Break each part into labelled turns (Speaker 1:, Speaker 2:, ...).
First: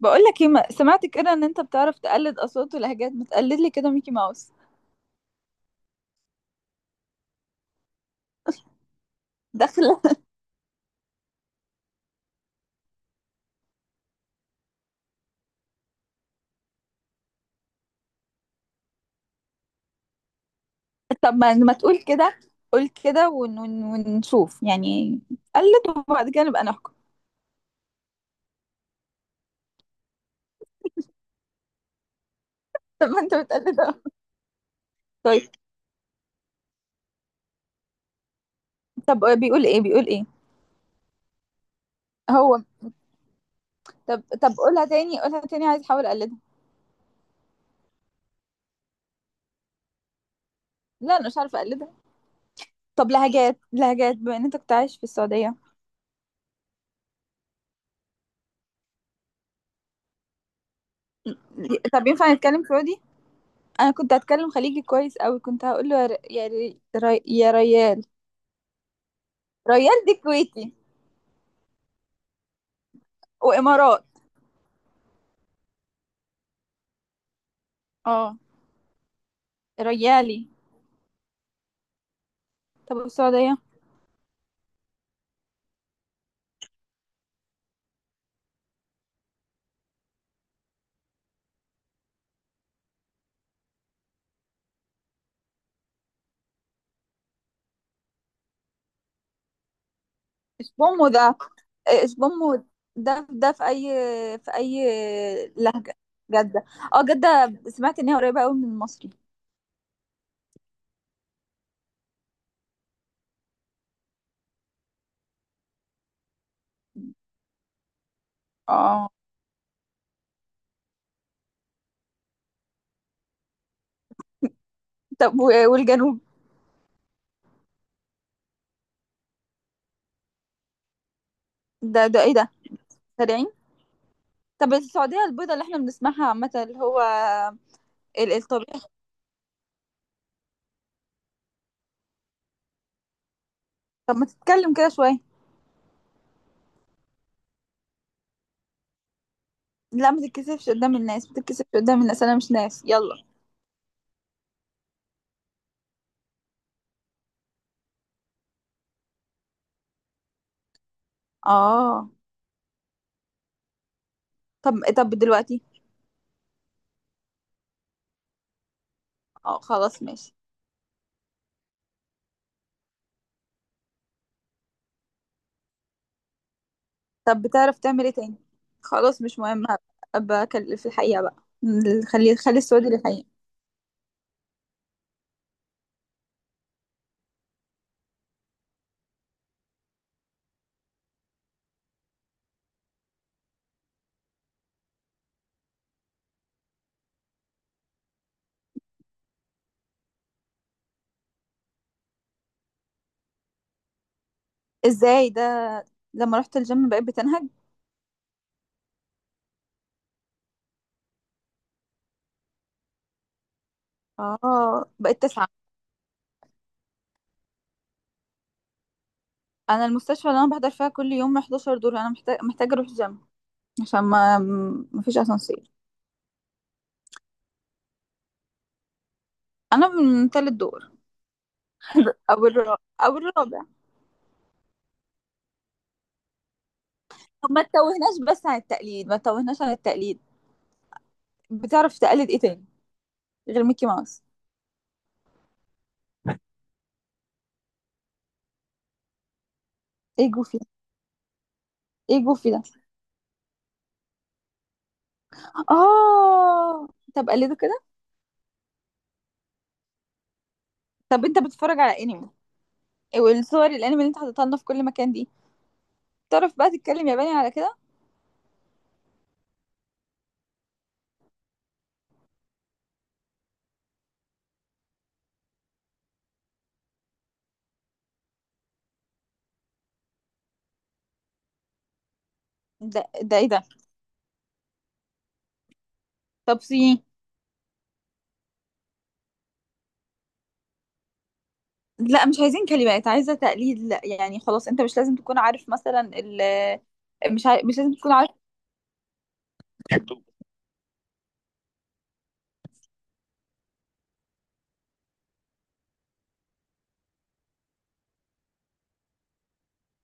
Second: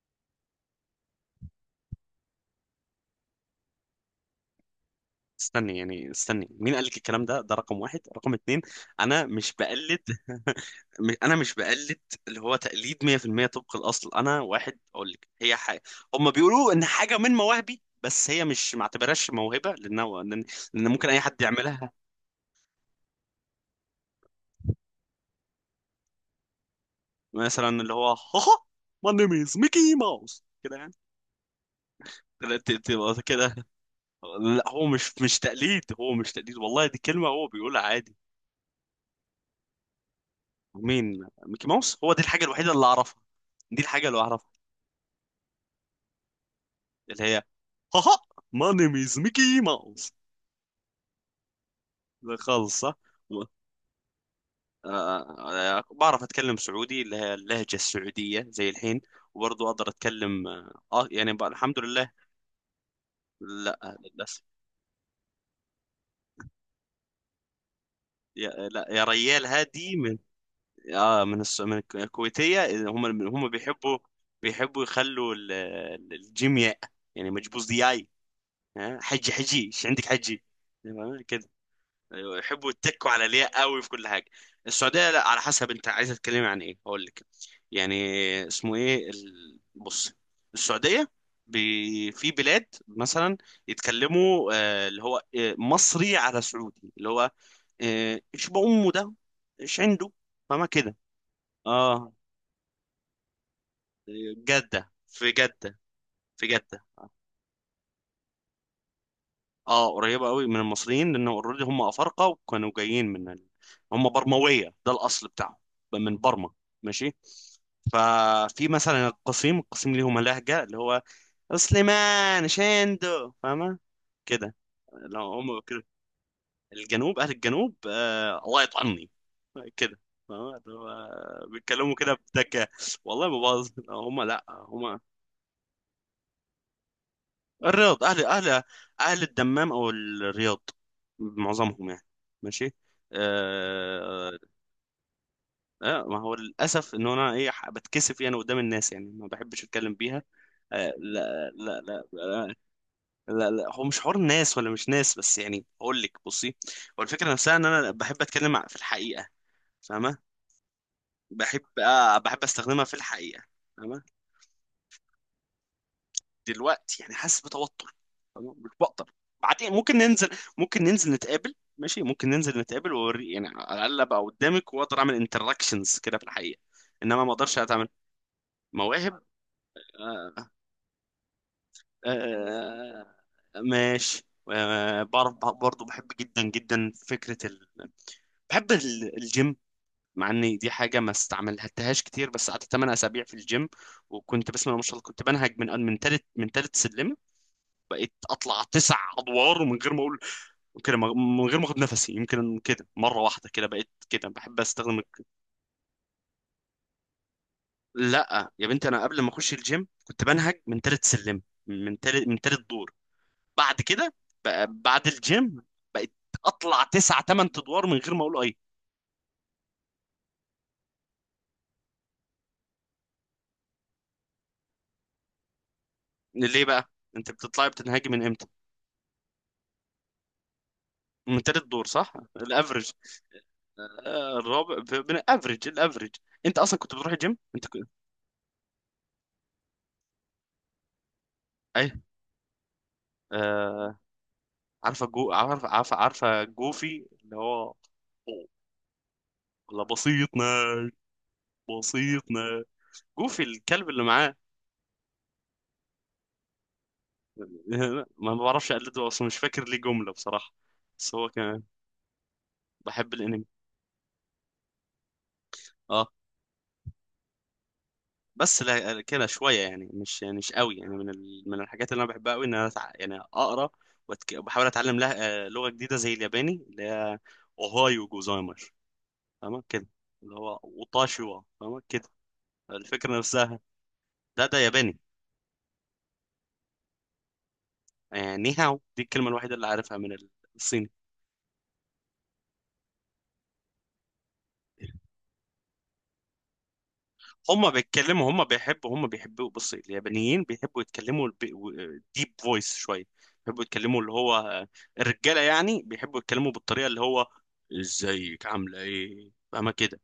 Speaker 1: بقولك ايه؟ سمعت كده ان انت بتعرف تقلد اصوات ولهجات، ما تقلد لي كده ميكي ماوس
Speaker 2: استني. مين قال لك الكلام ده رقم واحد. رقم اتنين، انا مش
Speaker 1: داخل؟
Speaker 2: بقلد. انا مش بقلد. اللي هو تقليد 100% طبق الاصل. انا واحد اقول لك، هي حاجه هم بيقولوا ان حاجه من مواهبي، بس هي مش، ما اعتبرهاش موهبه، لان لان لأن ممكن اي
Speaker 1: طب
Speaker 2: حد
Speaker 1: ما
Speaker 2: يعملها.
Speaker 1: تقول كده، قول كده. ونشوف يعني، قلد وبعد كده نبقى نحكم.
Speaker 2: مثلا اللي هو، هاها، ماي نيم از ميكي ماوس، كده يعني. لا،
Speaker 1: طب ما انت
Speaker 2: كده.
Speaker 1: بتقلد اهو.
Speaker 2: لا، هو مش
Speaker 1: طيب،
Speaker 2: تقليد والله. دي كلمه هو بيقولها عادي.
Speaker 1: طب بيقول ايه؟ بيقول ايه؟
Speaker 2: مين؟ ميكي ماوس. هو دي الحاجه
Speaker 1: هو.
Speaker 2: الوحيده اللي اعرفها. دي الحاجه اللي
Speaker 1: طب
Speaker 2: اعرفها.
Speaker 1: قولها تاني، قولها تاني، عايز احاول اقلدها.
Speaker 2: اللي هي، هاها، ماي نيم از ميكي ماوس.
Speaker 1: لا انا مش عارفه اقلدها.
Speaker 2: خالص صح.
Speaker 1: طب
Speaker 2: و-
Speaker 1: لهجات، بما ان انت كنت عايش في السعوديه،
Speaker 2: بعرف اتكلم سعودي، اللي هي اللهجه السعوديه، زي الحين. وبرضه اقدر اتكلم يعني، الحمد
Speaker 1: طب
Speaker 2: لله.
Speaker 1: ينفع نتكلم سعودي؟
Speaker 2: لا،
Speaker 1: انا كنت
Speaker 2: للاسف.
Speaker 1: هتكلم خليجي كويس قوي، كنت هقول له يا ريال.
Speaker 2: يا، لا، يا ريال، هادي
Speaker 1: ريال دي
Speaker 2: من،
Speaker 1: كويتي
Speaker 2: اه، من الس- من الك- الكويتيه. هم بيحبوا،
Speaker 1: وامارات.
Speaker 2: بيحبوا يخلوا الجيم ياء. يعني مجبوز دياي.
Speaker 1: اه،
Speaker 2: ها؟ حجي حجي، ايش عندك؟ حجي
Speaker 1: ريالي.
Speaker 2: يعني. أيوة، يحبوا
Speaker 1: طب
Speaker 2: يتكوا على الياء
Speaker 1: السعودية؟
Speaker 2: قوي في كل حاجه. السعوديه، لا، على حسب، انت عايزه تتكلمي عن ايه هقول لك. يعني اسمه ايه؟ بص، السعوديه في بلاد مثلا يتكلموا اللي هو، مصري على سعودي، اللي هو ايش بأمه ده، ايش عنده. فما
Speaker 1: مش
Speaker 2: كده.
Speaker 1: بومو ده،
Speaker 2: اه،
Speaker 1: مش بومو ده في أي، في أي
Speaker 2: جده. في جده.
Speaker 1: لهجة؟
Speaker 2: في
Speaker 1: جدة.
Speaker 2: جده.
Speaker 1: اه جدة، سمعت إن هي قريبة أوي من المصري.
Speaker 2: اه، قريبة قوي من المصريين، لأنه اوريدي هم أفارقة، وكانوا جايين من هم برموية، ده الأصل بتاعهم، من برما. ماشي. ففي مثلا
Speaker 1: اه.
Speaker 2: القصيم، القصيم ليهم لهجة، اللي هو سليمان شندو، فاهمة؟ كده. لو
Speaker 1: طب
Speaker 2: هم كده.
Speaker 1: والجنوب؟
Speaker 2: أهل الجنوب، الله يطعني، كده. فاهمة؟ اللي هو بيتكلموا
Speaker 1: ده
Speaker 2: كده
Speaker 1: ده ايه ده؟
Speaker 2: بذكاء. والله ما
Speaker 1: سريعين.
Speaker 2: باظ هم، لا
Speaker 1: طب
Speaker 2: هم.
Speaker 1: السعودية البيضة اللي احنا بنسمعها عامة، اللي هو
Speaker 2: الرياض، اهل اهل
Speaker 1: الطبيعي.
Speaker 2: اهل الدمام او الرياض، معظمهم يعني. ماشي.
Speaker 1: طب ما
Speaker 2: آه
Speaker 1: تتكلم كده شوية.
Speaker 2: آه، ما هو للاسف ان انا، ايه، بتكسف يعني قدام الناس، يعني ما بحبش اتكلم
Speaker 1: لا
Speaker 2: بيها.
Speaker 1: ما تتكسفش
Speaker 2: آه
Speaker 1: قدام الناس، ما
Speaker 2: لا
Speaker 1: تتكسفش
Speaker 2: لا
Speaker 1: قدام
Speaker 2: لا،
Speaker 1: الناس، أنا مش ناس، يلا.
Speaker 2: لا لا، هو مش حوار ناس ولا مش ناس، بس يعني اقول لك، بصي، هو الفكره نفسها ان انا بحب اتكلم، في الحقيقه، فاهمه؟ بحب
Speaker 1: اه.
Speaker 2: آه بحب استخدمها في الحقيقه. فاهمه؟
Speaker 1: طب دلوقتي؟
Speaker 2: دلوقتي يعني حاسس بتوتر. أنا مش بقدر.
Speaker 1: اه
Speaker 2: بعدين ممكن
Speaker 1: خلاص
Speaker 2: ننزل.
Speaker 1: ماشي.
Speaker 2: ممكن ننزل نتقابل، ماشي، ممكن ننزل نتقابل، واوري يعني على الاقل، ابقى قدامك واقدر اعمل انتراكشنز، كده، في الحقيقه. انما ما
Speaker 1: طب
Speaker 2: اقدرش
Speaker 1: بتعرف
Speaker 2: اتعامل.
Speaker 1: تعمل ايه تاني؟
Speaker 2: مواهب.
Speaker 1: خلاص مش مهم،
Speaker 2: آه.
Speaker 1: في الحقيقة بقى. خلي السعودي
Speaker 2: آه.
Speaker 1: للحقيقة.
Speaker 2: آه، ماشي. آه، بعرف برضه. بحب جدا جدا فكره بحب الجيم. مع ان دي حاجه ما استعملتهاش كتير، بس قعدت 8 اسابيع في الجيم، وكنت بسم الله ما شاء الله، كنت بنهج من تالت من تالت سلمه. بقيت اطلع تسع ادوار من غير ما اقول كده، من غير ما اخد نفسي. يمكن كده مره واحده كده بقيت كده بحب استخدم
Speaker 1: ازاي ده؟ لما رحت الجيم بقيت بتنهج؟
Speaker 2: لا يا بنتي، انا قبل ما اخش الجيم كنت بنهج من تالت سلم، من تالت دور. بعد كده،
Speaker 1: اه
Speaker 2: بعد
Speaker 1: بقيت تسعة؟
Speaker 2: الجيم بقيت اطلع تسع تمن ادوار من غير ما اقول اي.
Speaker 1: انا المستشفى اللي انا بحضر فيها كل يوم 11 دور، انا محتاجة اروح الجيم عشان ما فيش اسانسير.
Speaker 2: ليه بقى؟ انت بتطلعي بتنهجي من امتى؟
Speaker 1: انا من تالت دور.
Speaker 2: من تالت دور، صح
Speaker 1: او الرابع،
Speaker 2: الافرج.
Speaker 1: او الرابع.
Speaker 2: آه، الرابع، من الافرج الافرج. انت اصلا كنت بتروح الجيم؟
Speaker 1: طب ما
Speaker 2: انت كنت،
Speaker 1: تتوهناش بس عن التقليد، ما تتوهناش عن التقليد.
Speaker 2: اي.
Speaker 1: بتعرف تقلد ايه تاني غير ميكي
Speaker 2: آه،
Speaker 1: ماوس؟
Speaker 2: عارفه جو عارفه عارفه عارفه جوفي، اللي هو، أوه، لا
Speaker 1: ايه
Speaker 2: بسيطنا،
Speaker 1: جوفي ده؟ ايه جوفي ده؟
Speaker 2: بسيطنا. جوفي الكلب اللي معاه.
Speaker 1: اه. طب قلده كده.
Speaker 2: ما بعرفش اقلده اصلا، مش فاكر ليه جمله بصراحه، بس
Speaker 1: طب
Speaker 2: هو
Speaker 1: انت
Speaker 2: كان.
Speaker 1: بتتفرج على انمي؟
Speaker 2: بحب
Speaker 1: إيه،
Speaker 2: الانمي.
Speaker 1: والصور الانمي اللي انت حاططها لنا في كل مكان دي،
Speaker 2: اه،
Speaker 1: تعرف بقى تتكلم ياباني على كده؟
Speaker 2: بس لا، كده شويه يعني مش قوي يعني، من من الحاجات اللي انا بحبها قوي ان انا، يعني اقرا وبحاول اتعلم لها، لغه جديده زي الياباني، اللي هي اوهايو جوزايمر، فاهمه كده؟ اللي هو اوتاشيوا، فاهمه كده؟
Speaker 1: ده
Speaker 2: الفكره
Speaker 1: ده ايه
Speaker 2: نفسها.
Speaker 1: ده؟
Speaker 2: ده ياباني.
Speaker 1: طب سي.
Speaker 2: ني هاو، دي الكلمة الوحيدة اللي عارفها من الصيني.
Speaker 1: لا مش عايزين كلمات، عايزه تقليد. لا يعني خلاص، انت مش لازم تكون عارف مثلا مش عارف،
Speaker 2: هم
Speaker 1: مش لازم تكون
Speaker 2: بيتكلموا
Speaker 1: عارف.
Speaker 2: هم بيحبوا هم بيحبوا بص، اليابانيين بيحبوا يتكلموا ديب فويس شوية. بيحبوا يتكلموا اللي هو الرجالة يعني بيحبوا يتكلموا بالطريقة اللي هو، ازيك عاملة ايه، فاهمة كده؟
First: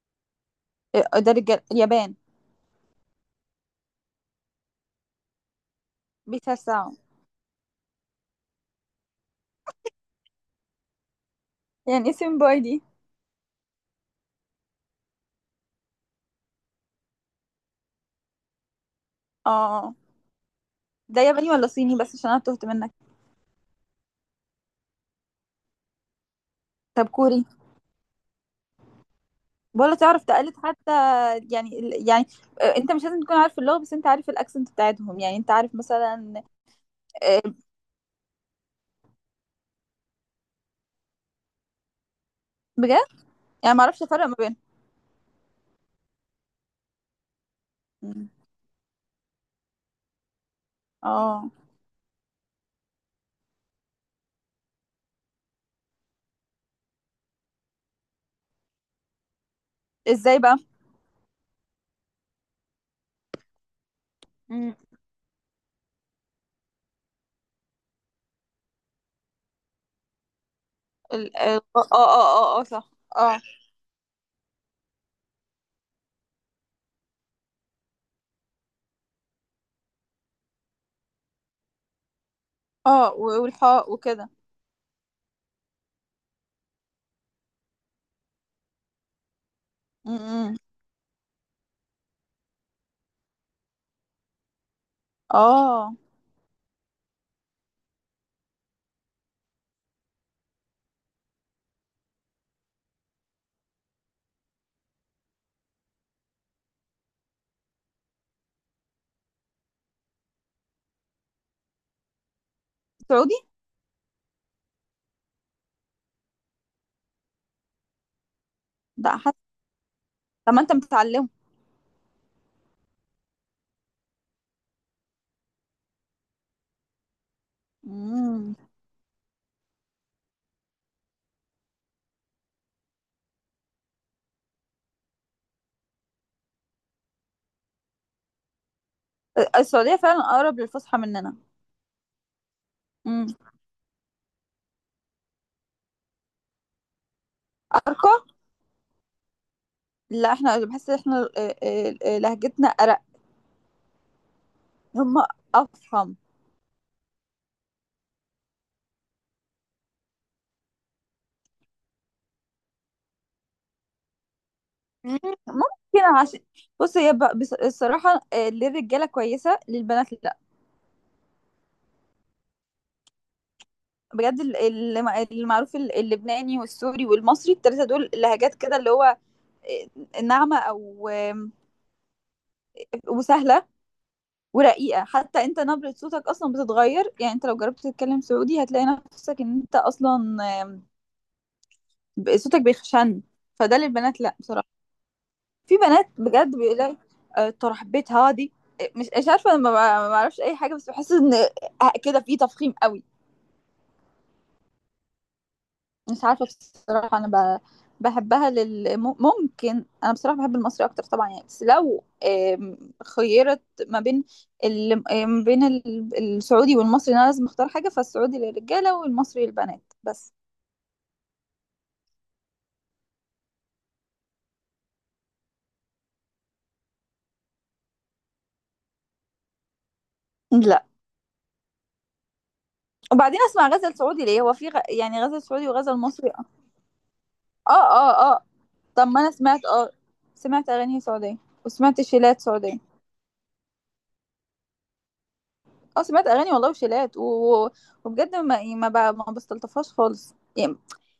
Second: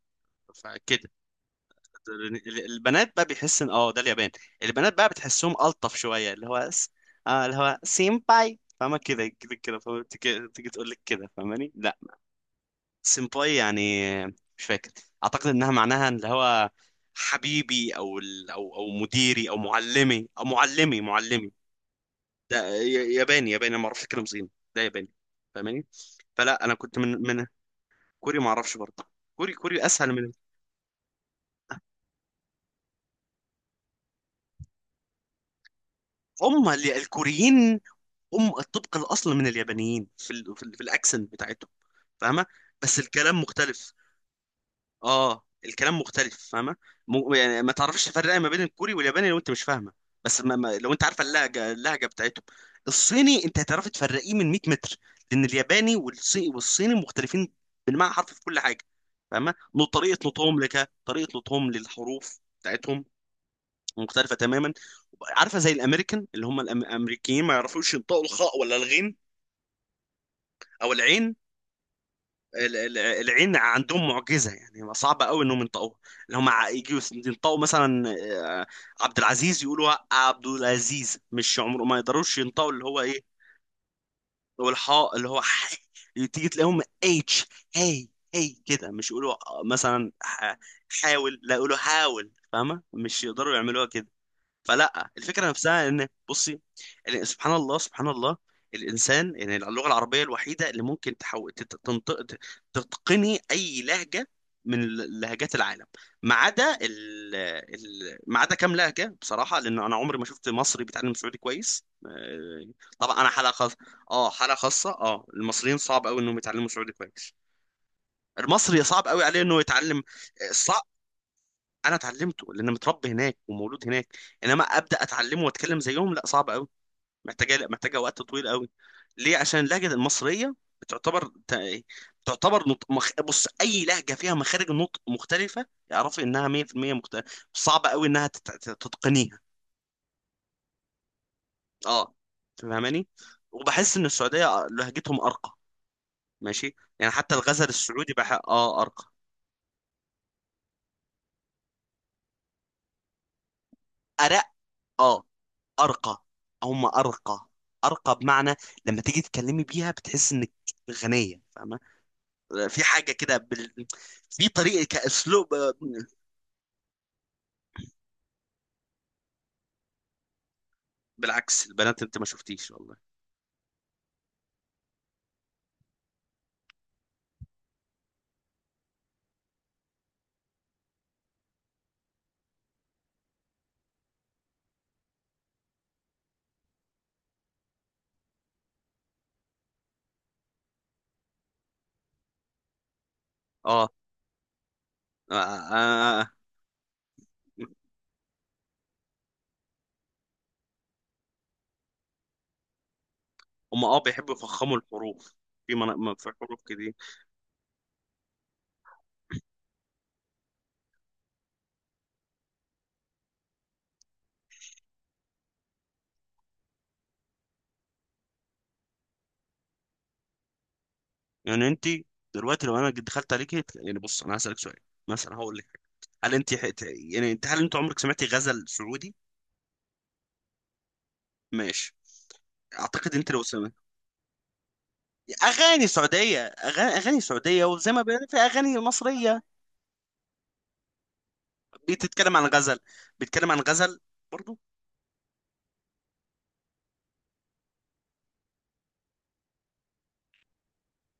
Speaker 2: فكده.
Speaker 1: اه، ده رجال اليابان
Speaker 2: البنات بقى، بيحس ان اه ده اليابان. البنات بقى بتحسهم ألطف شوية، اللي هو
Speaker 1: بيتوسعوا.
Speaker 2: اللي هو سينباي، فاهمة كده كده كده؟ فاهمة؟ تيجي تقول لك كده، فاهماني؟ لا،
Speaker 1: يعني اسم باي دي؟
Speaker 2: سيمباي يعني، مش فاكر، اعتقد انها معناها اللي هو حبيبي، او او مديري، او
Speaker 1: اه،
Speaker 2: معلمي او معلمي
Speaker 1: ده ياباني
Speaker 2: معلمي.
Speaker 1: ولا صيني؟ بس عشان انا تهت
Speaker 2: ده
Speaker 1: منك.
Speaker 2: ياباني، ياباني، ما اعرفش اتكلم صيني. ده ياباني، فاهماني؟ فلا، انا كنت من
Speaker 1: طب كوري؟
Speaker 2: من كوري، ما اعرفش برضه، كوري
Speaker 1: ولا
Speaker 2: اسهل
Speaker 1: تعرف
Speaker 2: من،
Speaker 1: تقلد حتى؟ يعني ال- يعني اه، انت مش لازم تكون عارف اللغه، بس انت عارف الاكسنت بتاعتهم، يعني انت عارف مثلا.
Speaker 2: هم
Speaker 1: اه،
Speaker 2: الكوريين هم الطبق الاصل من اليابانيين في في الاكسنت بتاعتهم، فاهمه؟ بس
Speaker 1: بجد؟
Speaker 2: الكلام
Speaker 1: يعني ما
Speaker 2: مختلف.
Speaker 1: اعرفش افرق ما بينهم.
Speaker 2: اه، الكلام مختلف، فاهمه؟ يعني ما تعرفش
Speaker 1: مم.
Speaker 2: تفرق ما بين الكوري والياباني لو انت مش فاهمه. بس ما... ما... لو انت عارفه
Speaker 1: اه،
Speaker 2: اللهجه بتاعتهم، الصيني انت هتعرف تفرقيه من 100 متر، لان الياباني والصيني مختلفين بالمعنى حرف، في كل حاجه، فاهمه؟ طريقه
Speaker 1: ازاي بقى؟
Speaker 2: نطقهم، لك طريقه نطقهم للحروف بتاعتهم، مختلفه تماما.
Speaker 1: مم.
Speaker 2: عارفه زي الامريكان، اللي هم الامريكيين ما يعرفوش ينطقوا الخاء ولا الغين او العين.
Speaker 1: ال... ال... اه اه اه اه آه، صح. اه.
Speaker 2: العين عندهم معجزه، يعني صعبه قوي انهم ينطقوها. اللي هم يجوا ينطقوا مثلا، آه، عبد العزيز، يقولوا عبد العزيز، مش عمره ما يقدروش ينطقوا اللي هو
Speaker 1: اه
Speaker 2: ايه،
Speaker 1: والحاء وكده.
Speaker 2: اللي هو الحاء، اللي هو ح، تيجي تلاقيهم اتش، هي، هي كده، مش يقولوا مثلا
Speaker 1: مم.
Speaker 2: حاول، لا يقولوا حاول، فاهمه؟ مش يقدروا يعملوها كده. فلا، الفكره نفسها
Speaker 1: اه،
Speaker 2: ان، بصي، سبحان الله، سبحان الله، الانسان يعني اللغه العربيه الوحيده اللي ممكن تنطق، تتقني اي لهجه من لهجات العالم، ما عدا ما عدا كام لهجه بصراحه، لان انا عمري ما شفت مصري بيتعلم سعودي كويس، طبعا انا
Speaker 1: سعودي.
Speaker 2: حلقه خاصه. اه، حلقه خاصه، اه، المصريين صعب قوي انهم يتعلموا سعودي كويس، المصري صعب
Speaker 1: ده
Speaker 2: قوي
Speaker 1: حتى
Speaker 2: عليه انه يتعلم.
Speaker 1: طب ما انت متعلمه.
Speaker 2: انا اتعلمته لان متربي هناك ومولود هناك، انما ابدا اتعلمه واتكلم زيهم، لا، صعب قوي. محتاجه محتاجه وقت طويل
Speaker 1: مم.
Speaker 2: قوي. ليه؟ عشان اللهجه المصريه بتعتبر تعتبر، بص، اي لهجه فيها مخارج النطق مختلفه، اعرفي انها 100% مختلفه، صعب قوي انها تتقنيها.
Speaker 1: السعودية فعلا اقرب للفصحى مننا.
Speaker 2: اه، فاهماني؟
Speaker 1: مم.
Speaker 2: وبحس ان السعوديه لهجتهم ارقى، ماشي يعني، حتى الغزل السعودي
Speaker 1: ارقى.
Speaker 2: بح... اه ارقى.
Speaker 1: لا احنا بحس ان احنا لهجتنا ارق.
Speaker 2: ارق.
Speaker 1: هم.
Speaker 2: اه،
Speaker 1: افخم.
Speaker 2: ارقى. هم ارقى. ارقى بمعنى، لما تيجي تتكلمي بيها، بتحس انك غنيه، فاهمه؟ في حاجه كده في طريقه،
Speaker 1: مم.
Speaker 2: كاسلوب.
Speaker 1: ممكن عشان بص هي الصراحة للرجالة كويسة، للبنات لأ.
Speaker 2: بالعكس البنات، انت ما شفتيش، والله.
Speaker 1: بجد المعروف اللبناني والسوري والمصري، التلاتة دول لهجات كده اللي هو ناعمة أو وسهلة ورقيقة. حتى انت نبرة صوتك أصلا بتتغير، يعني انت لو جربت تتكلم سعودي هتلاقي نفسك ان انت أصلا، صوتك بيخشن. فده
Speaker 2: اه،
Speaker 1: للبنات لأ بصراحة.
Speaker 2: آه،
Speaker 1: في بنات
Speaker 2: آه. آه،
Speaker 1: بجد بيقولك ترحبيت هادي. مش عارفة، ما اعرفش أي حاجة، بس بحس ان كده في تفخيم قوي.
Speaker 2: هم، اه، بيحبوا يفخموا الحروف. في
Speaker 1: مش
Speaker 2: في
Speaker 1: عارفة
Speaker 2: حروف كده.
Speaker 1: بصراحة. بحبها لل ممكن. أنا بصراحة بحب المصري أكتر طبعا يعني، بس لو خيرت ما بين ال... ما بين السعودي والمصري، أنا لازم أختار حاجة، فالسعودي للرجالة والمصري للبنات بس.
Speaker 2: يعني انت دلوقتي، لو انا دخلت عليك، يعني بص انا هسالك سؤال، مثلا هقول لك حاجه، هل انت حت... يعني انت هل انت عمرك سمعتي غزل سعودي؟
Speaker 1: لا،
Speaker 2: ماشي. اعتقد انت
Speaker 1: وبعدين
Speaker 2: لو
Speaker 1: أسمع غزل سعودي ليه؟ هو في يعني غزل سعودي
Speaker 2: اغاني
Speaker 1: وغزل مصري؟
Speaker 2: سعوديه، اغاني سعوديه،
Speaker 1: آه
Speaker 2: وزي ما
Speaker 1: آه
Speaker 2: بيقولوا في
Speaker 1: آه،
Speaker 2: اغاني
Speaker 1: طب ما أنا
Speaker 2: مصريه،
Speaker 1: سمعت، آه سمعت أغاني سعودية وسمعت
Speaker 2: بتتكلم
Speaker 1: شيلات
Speaker 2: عن غزل،
Speaker 1: سعودية.
Speaker 2: بيتكلم عن غزل برضو.
Speaker 1: اه سمعت اغاني والله وشيلات وبجد ما بستلطفهاش خالص يعني.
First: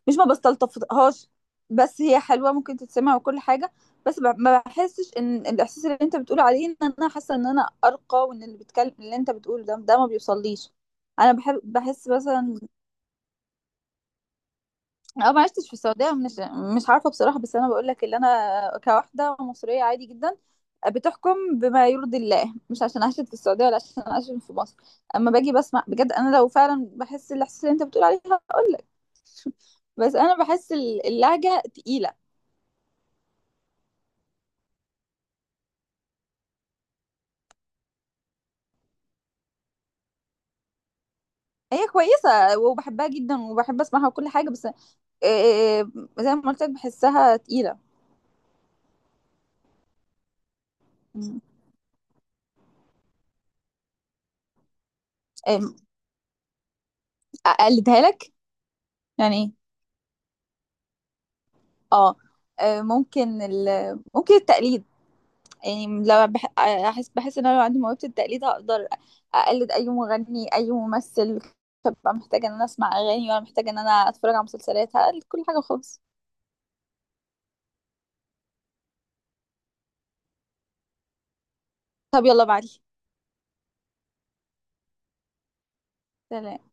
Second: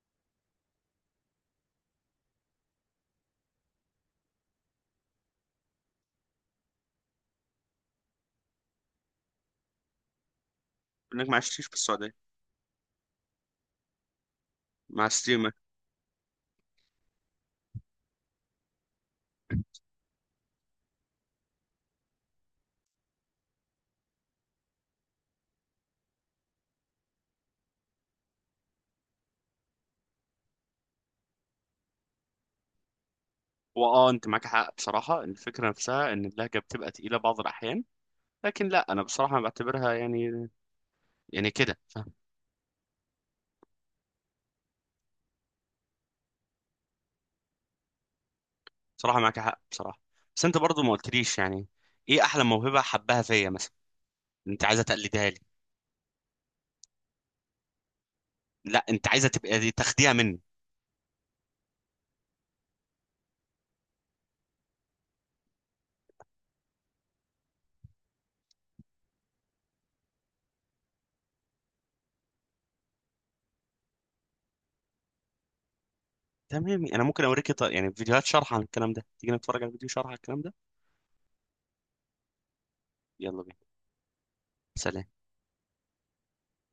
Speaker 1: مش ما بستلطفهاش، بس هي حلوه ممكن تتسمع وكل حاجه، ما بحسش ان الاحساس اللي انت بتقول عليه ان انا حاسه ان انا ارقى، وان اللي بتكلم اللي انت بتقوله ده ما بيوصليش.
Speaker 2: انك
Speaker 1: انا
Speaker 2: ما
Speaker 1: بحب
Speaker 2: عشتيش في
Speaker 1: بحس
Speaker 2: السعوديه،
Speaker 1: مثلا
Speaker 2: مع
Speaker 1: انا ما
Speaker 2: ستيمة.
Speaker 1: عشتش في السعوديه، مش عارفه بصراحه، بس انا بقول لك اللي انا كواحده مصريه عادي جدا بتحكم بما يرضي الله، مش عشان عشت في السعودية ولا عشان عشت في مصر. اما باجي بسمع بجد انا لو فعلا بحس الاحساس اللي انت بتقول عليه ده، بس انا بحس اللهجة تقيلة.
Speaker 2: واه، انت معك حق بصراحه، إن الفكره نفسها ان اللهجه بتبقى تقيله بعض الاحيان، لكن لا، انا بصراحه بعتبرها يعني، يعني كده،
Speaker 1: هي
Speaker 2: فاهم؟
Speaker 1: كويسة وبحبها جدا وبحب اسمعها وكل حاجة، بس آه، آه، زي ما قلت لك بحسها تقيلة.
Speaker 2: بصراحه معك حق بصراحه، بس انت برضو ما قلتليش
Speaker 1: م.
Speaker 2: يعني ايه احلى موهبه حباها فيا، مثلا انت عايزه تقلدها لي،
Speaker 1: آه، اقلدها لك؟
Speaker 2: لا انت عايزه
Speaker 1: يعني
Speaker 2: تبقى
Speaker 1: ايه؟
Speaker 2: دي تاخديها مني.
Speaker 1: اه، آه، ممكن ال... ممكن التقليد، يعني لما احس بحس ان انا لو عندي موهبة التقليد هقدر اقلد اي مغني اي ممثل، فببقى محتاجة ان انا اسمع اغاني ولا محتاجة ان انا اتفرج على مسلسلات، هقلد كل حاجة خالص.
Speaker 2: تمام، انا ممكن اوريك، يعني فيديوهات شرح عن الكلام ده، تيجي نتفرج على فيديو شرح عن الكلام ده.
Speaker 1: طب يلا بعدي.
Speaker 2: يلا بينا. سلام.
Speaker 1: سلام.